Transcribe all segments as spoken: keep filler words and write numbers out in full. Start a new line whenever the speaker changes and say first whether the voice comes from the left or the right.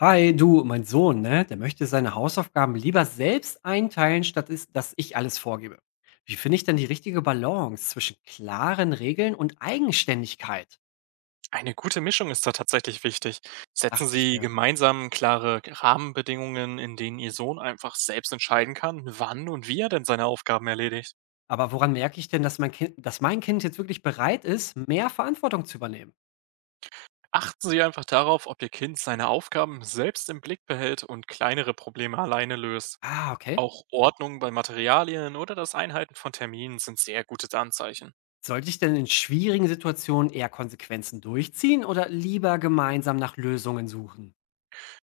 left: Hi, du, mein Sohn, ne, der möchte seine Hausaufgaben lieber selbst einteilen, statt ist, dass ich alles vorgebe. Wie finde ich denn die richtige Balance zwischen klaren Regeln und Eigenständigkeit?
right: Eine gute Mischung ist da tatsächlich wichtig. Setzen
left: Dachte ich
right: Sie
left: mir.
right: gemeinsam klare Rahmenbedingungen, in denen Ihr Sohn einfach selbst entscheiden kann, wann und wie er denn seine Aufgaben erledigt.
left: Aber woran merke ich denn, dass mein Kind, dass mein Kind jetzt wirklich bereit ist, mehr Verantwortung zu übernehmen?
right: Achten Sie einfach darauf, ob Ihr Kind seine Aufgaben selbst im Blick behält und kleinere Probleme alleine löst.
left: Ah, okay.
right: Auch Ordnung bei Materialien oder das Einhalten von Terminen sind sehr gute Anzeichen.
left: Sollte ich denn in schwierigen Situationen eher Konsequenzen durchziehen oder lieber gemeinsam nach Lösungen suchen?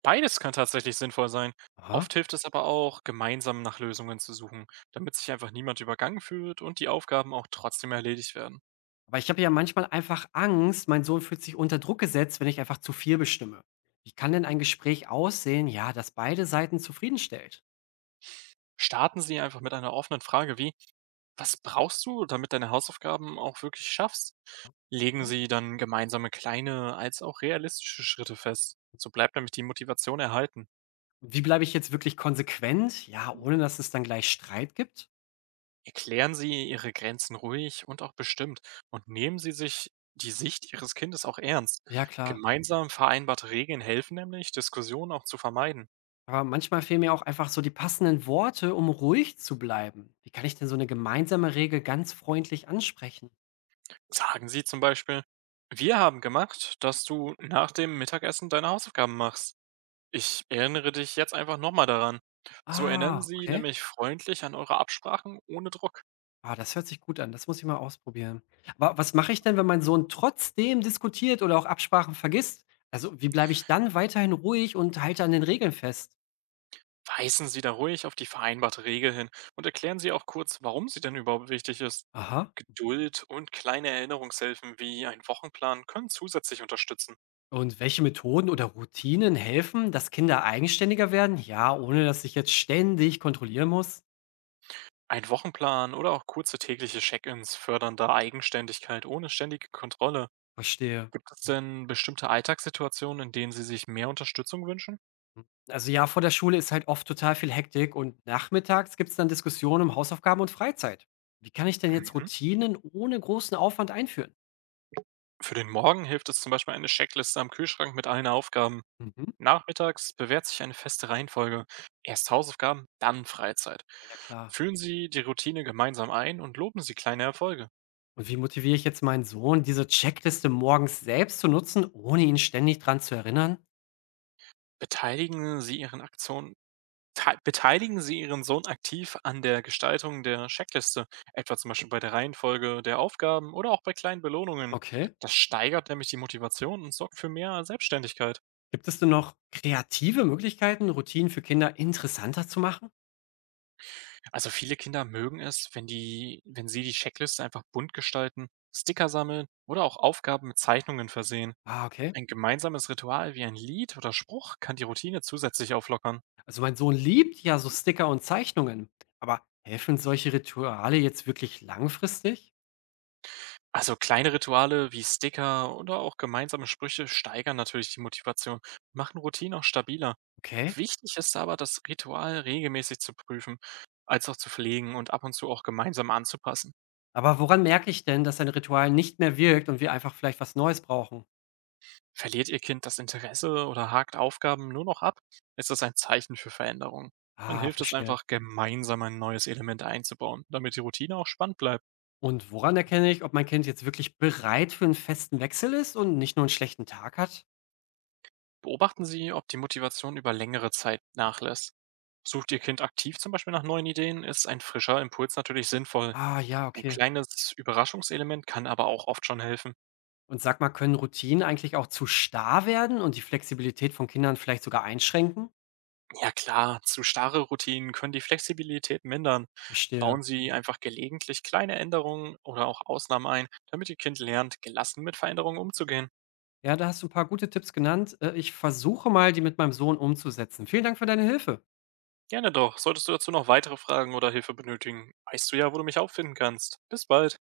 right: Beides kann tatsächlich sinnvoll sein. Oft
left: Aha.
right: hilft es aber auch, gemeinsam nach Lösungen zu suchen, damit sich einfach niemand übergangen fühlt und die Aufgaben auch trotzdem erledigt werden.
left: Aber ich habe ja manchmal einfach Angst, mein Sohn fühlt sich unter Druck gesetzt, wenn ich einfach zu viel bestimme. Wie kann denn ein Gespräch aussehen, ja, das beide Seiten zufriedenstellt?
right: Starten Sie einfach mit einer offenen Frage wie, was brauchst du, damit deine Hausaufgaben auch wirklich schaffst? Legen
left: Okay.
right: Sie dann gemeinsame kleine als auch realistische Schritte fest. So bleibt nämlich die Motivation erhalten.
left: Und wie bleibe ich jetzt wirklich konsequent? Ja, ohne dass es dann gleich Streit gibt?
right: Erklären Sie Ihre Grenzen ruhig und auch bestimmt und nehmen Sie sich die Sicht Ihres Kindes auch ernst.
left: Ja, klar.
right: Gemeinsam vereinbarte Regeln helfen nämlich, Diskussionen auch zu vermeiden.
left: Aber manchmal fehlen mir auch einfach so die passenden Worte, um ruhig zu bleiben. Wie kann ich denn so eine gemeinsame Regel ganz freundlich ansprechen?
right: Sagen Sie zum Beispiel, wir haben gemacht, dass du nach dem Mittagessen deine Hausaufgaben machst. Ich erinnere dich jetzt einfach nochmal daran. So erinnern
left: Ah,
right: Sie
left: okay.
right: nämlich freundlich an eure Absprachen ohne Druck.
left: Ah, das hört sich gut an. Das muss ich mal ausprobieren. Aber was mache ich denn, wenn mein Sohn trotzdem diskutiert oder auch Absprachen vergisst? Also, wie bleibe ich dann weiterhin ruhig und halte an den Regeln fest?
right: Weisen Sie da ruhig auf die vereinbarte Regel hin und erklären Sie auch kurz, warum sie denn überhaupt wichtig ist.
left: Aha.
right: Geduld und kleine Erinnerungshilfen wie ein Wochenplan können zusätzlich unterstützen.
left: Und welche Methoden oder Routinen helfen, dass Kinder eigenständiger werden? Ja, ohne dass ich jetzt ständig kontrollieren muss?
right: Ein Wochenplan oder auch kurze tägliche Check-ins fördern da Eigenständigkeit ohne ständige Kontrolle.
left: Verstehe.
right: Gibt es denn bestimmte Alltagssituationen, in denen Sie sich mehr Unterstützung wünschen?
left: Hm. Also ja, vor der Schule ist halt oft total viel Hektik und nachmittags gibt es dann Diskussionen um Hausaufgaben und Freizeit. Wie kann ich denn jetzt
right: Mhm.
left: Routinen ohne großen Aufwand einführen?
right: Für den Morgen hilft es zum Beispiel eine Checkliste am Kühlschrank mit allen Aufgaben.
left: Mhm.
right: Nachmittags bewährt sich eine feste Reihenfolge. Erst Hausaufgaben, dann Freizeit.
left: Ja klar.
right: Führen Sie die Routine gemeinsam ein und loben Sie kleine Erfolge.
left: Und wie motiviere ich jetzt meinen Sohn, diese Checkliste morgens selbst zu nutzen, ohne ihn ständig dran zu erinnern?
right: Beteiligen Sie Ihren Aktionen. te- Beteiligen Sie Ihren Sohn aktiv an der Gestaltung der Checkliste, etwa zum Beispiel bei der Reihenfolge der Aufgaben oder auch bei kleinen Belohnungen.
left: Okay.
right: Das steigert nämlich die Motivation und sorgt für mehr Selbstständigkeit.
left: Gibt es denn noch kreative Möglichkeiten, Routinen für Kinder interessanter zu machen?
right: Also viele Kinder mögen es, wenn die, wenn sie die Checkliste einfach bunt gestalten, Sticker sammeln oder auch Aufgaben mit Zeichnungen versehen.
left: Ah, okay.
right: Ein gemeinsames Ritual wie ein Lied oder Spruch kann die Routine zusätzlich auflockern.
left: Also mein Sohn liebt ja so Sticker und Zeichnungen. Aber helfen solche Rituale jetzt wirklich langfristig?
right: Also kleine Rituale wie Sticker oder auch gemeinsame Sprüche steigern natürlich die Motivation, machen Routinen auch stabiler.
left: Okay.
right: Wichtig ist aber, das Ritual regelmäßig zu prüfen, als auch zu pflegen und ab und zu auch gemeinsam anzupassen.
left: Aber woran merke ich denn, dass ein Ritual nicht mehr wirkt und wir einfach vielleicht was Neues brauchen?
right: Verliert Ihr Kind das Interesse oder hakt Aufgaben nur noch ab, ist das ein Zeichen für Veränderung. Dann
left: Ah,
right: hilft es
left: verstehe.
right: einfach, gemeinsam ein neues Element einzubauen, damit die Routine auch spannend bleibt.
left: Und woran erkenne ich, ob mein Kind jetzt wirklich bereit für einen festen Wechsel ist und nicht nur einen schlechten Tag hat?
right: Beobachten Sie, ob die Motivation über längere Zeit nachlässt. Sucht Ihr Kind aktiv zum Beispiel nach neuen Ideen, ist ein frischer Impuls natürlich sinnvoll.
left: Ah, ja,
right: Ein
left: okay.
right: kleines Überraschungselement kann aber auch oft schon helfen.
left: Und sag mal, können Routinen eigentlich auch zu starr werden und die Flexibilität von Kindern vielleicht sogar einschränken?
right: Ja klar, zu starre Routinen können die Flexibilität mindern.
left: Verstehe.
right: Bauen Sie einfach gelegentlich kleine Änderungen oder auch Ausnahmen ein, damit Ihr Kind lernt, gelassen mit Veränderungen umzugehen.
left: Ja, da hast du ein paar gute Tipps genannt. Äh, ich versuche mal, die mit meinem Sohn umzusetzen. Vielen Dank für deine Hilfe.
right: Gerne doch. Solltest du dazu noch weitere Fragen oder Hilfe benötigen, weißt du ja, wo du mich auffinden kannst. Bis bald.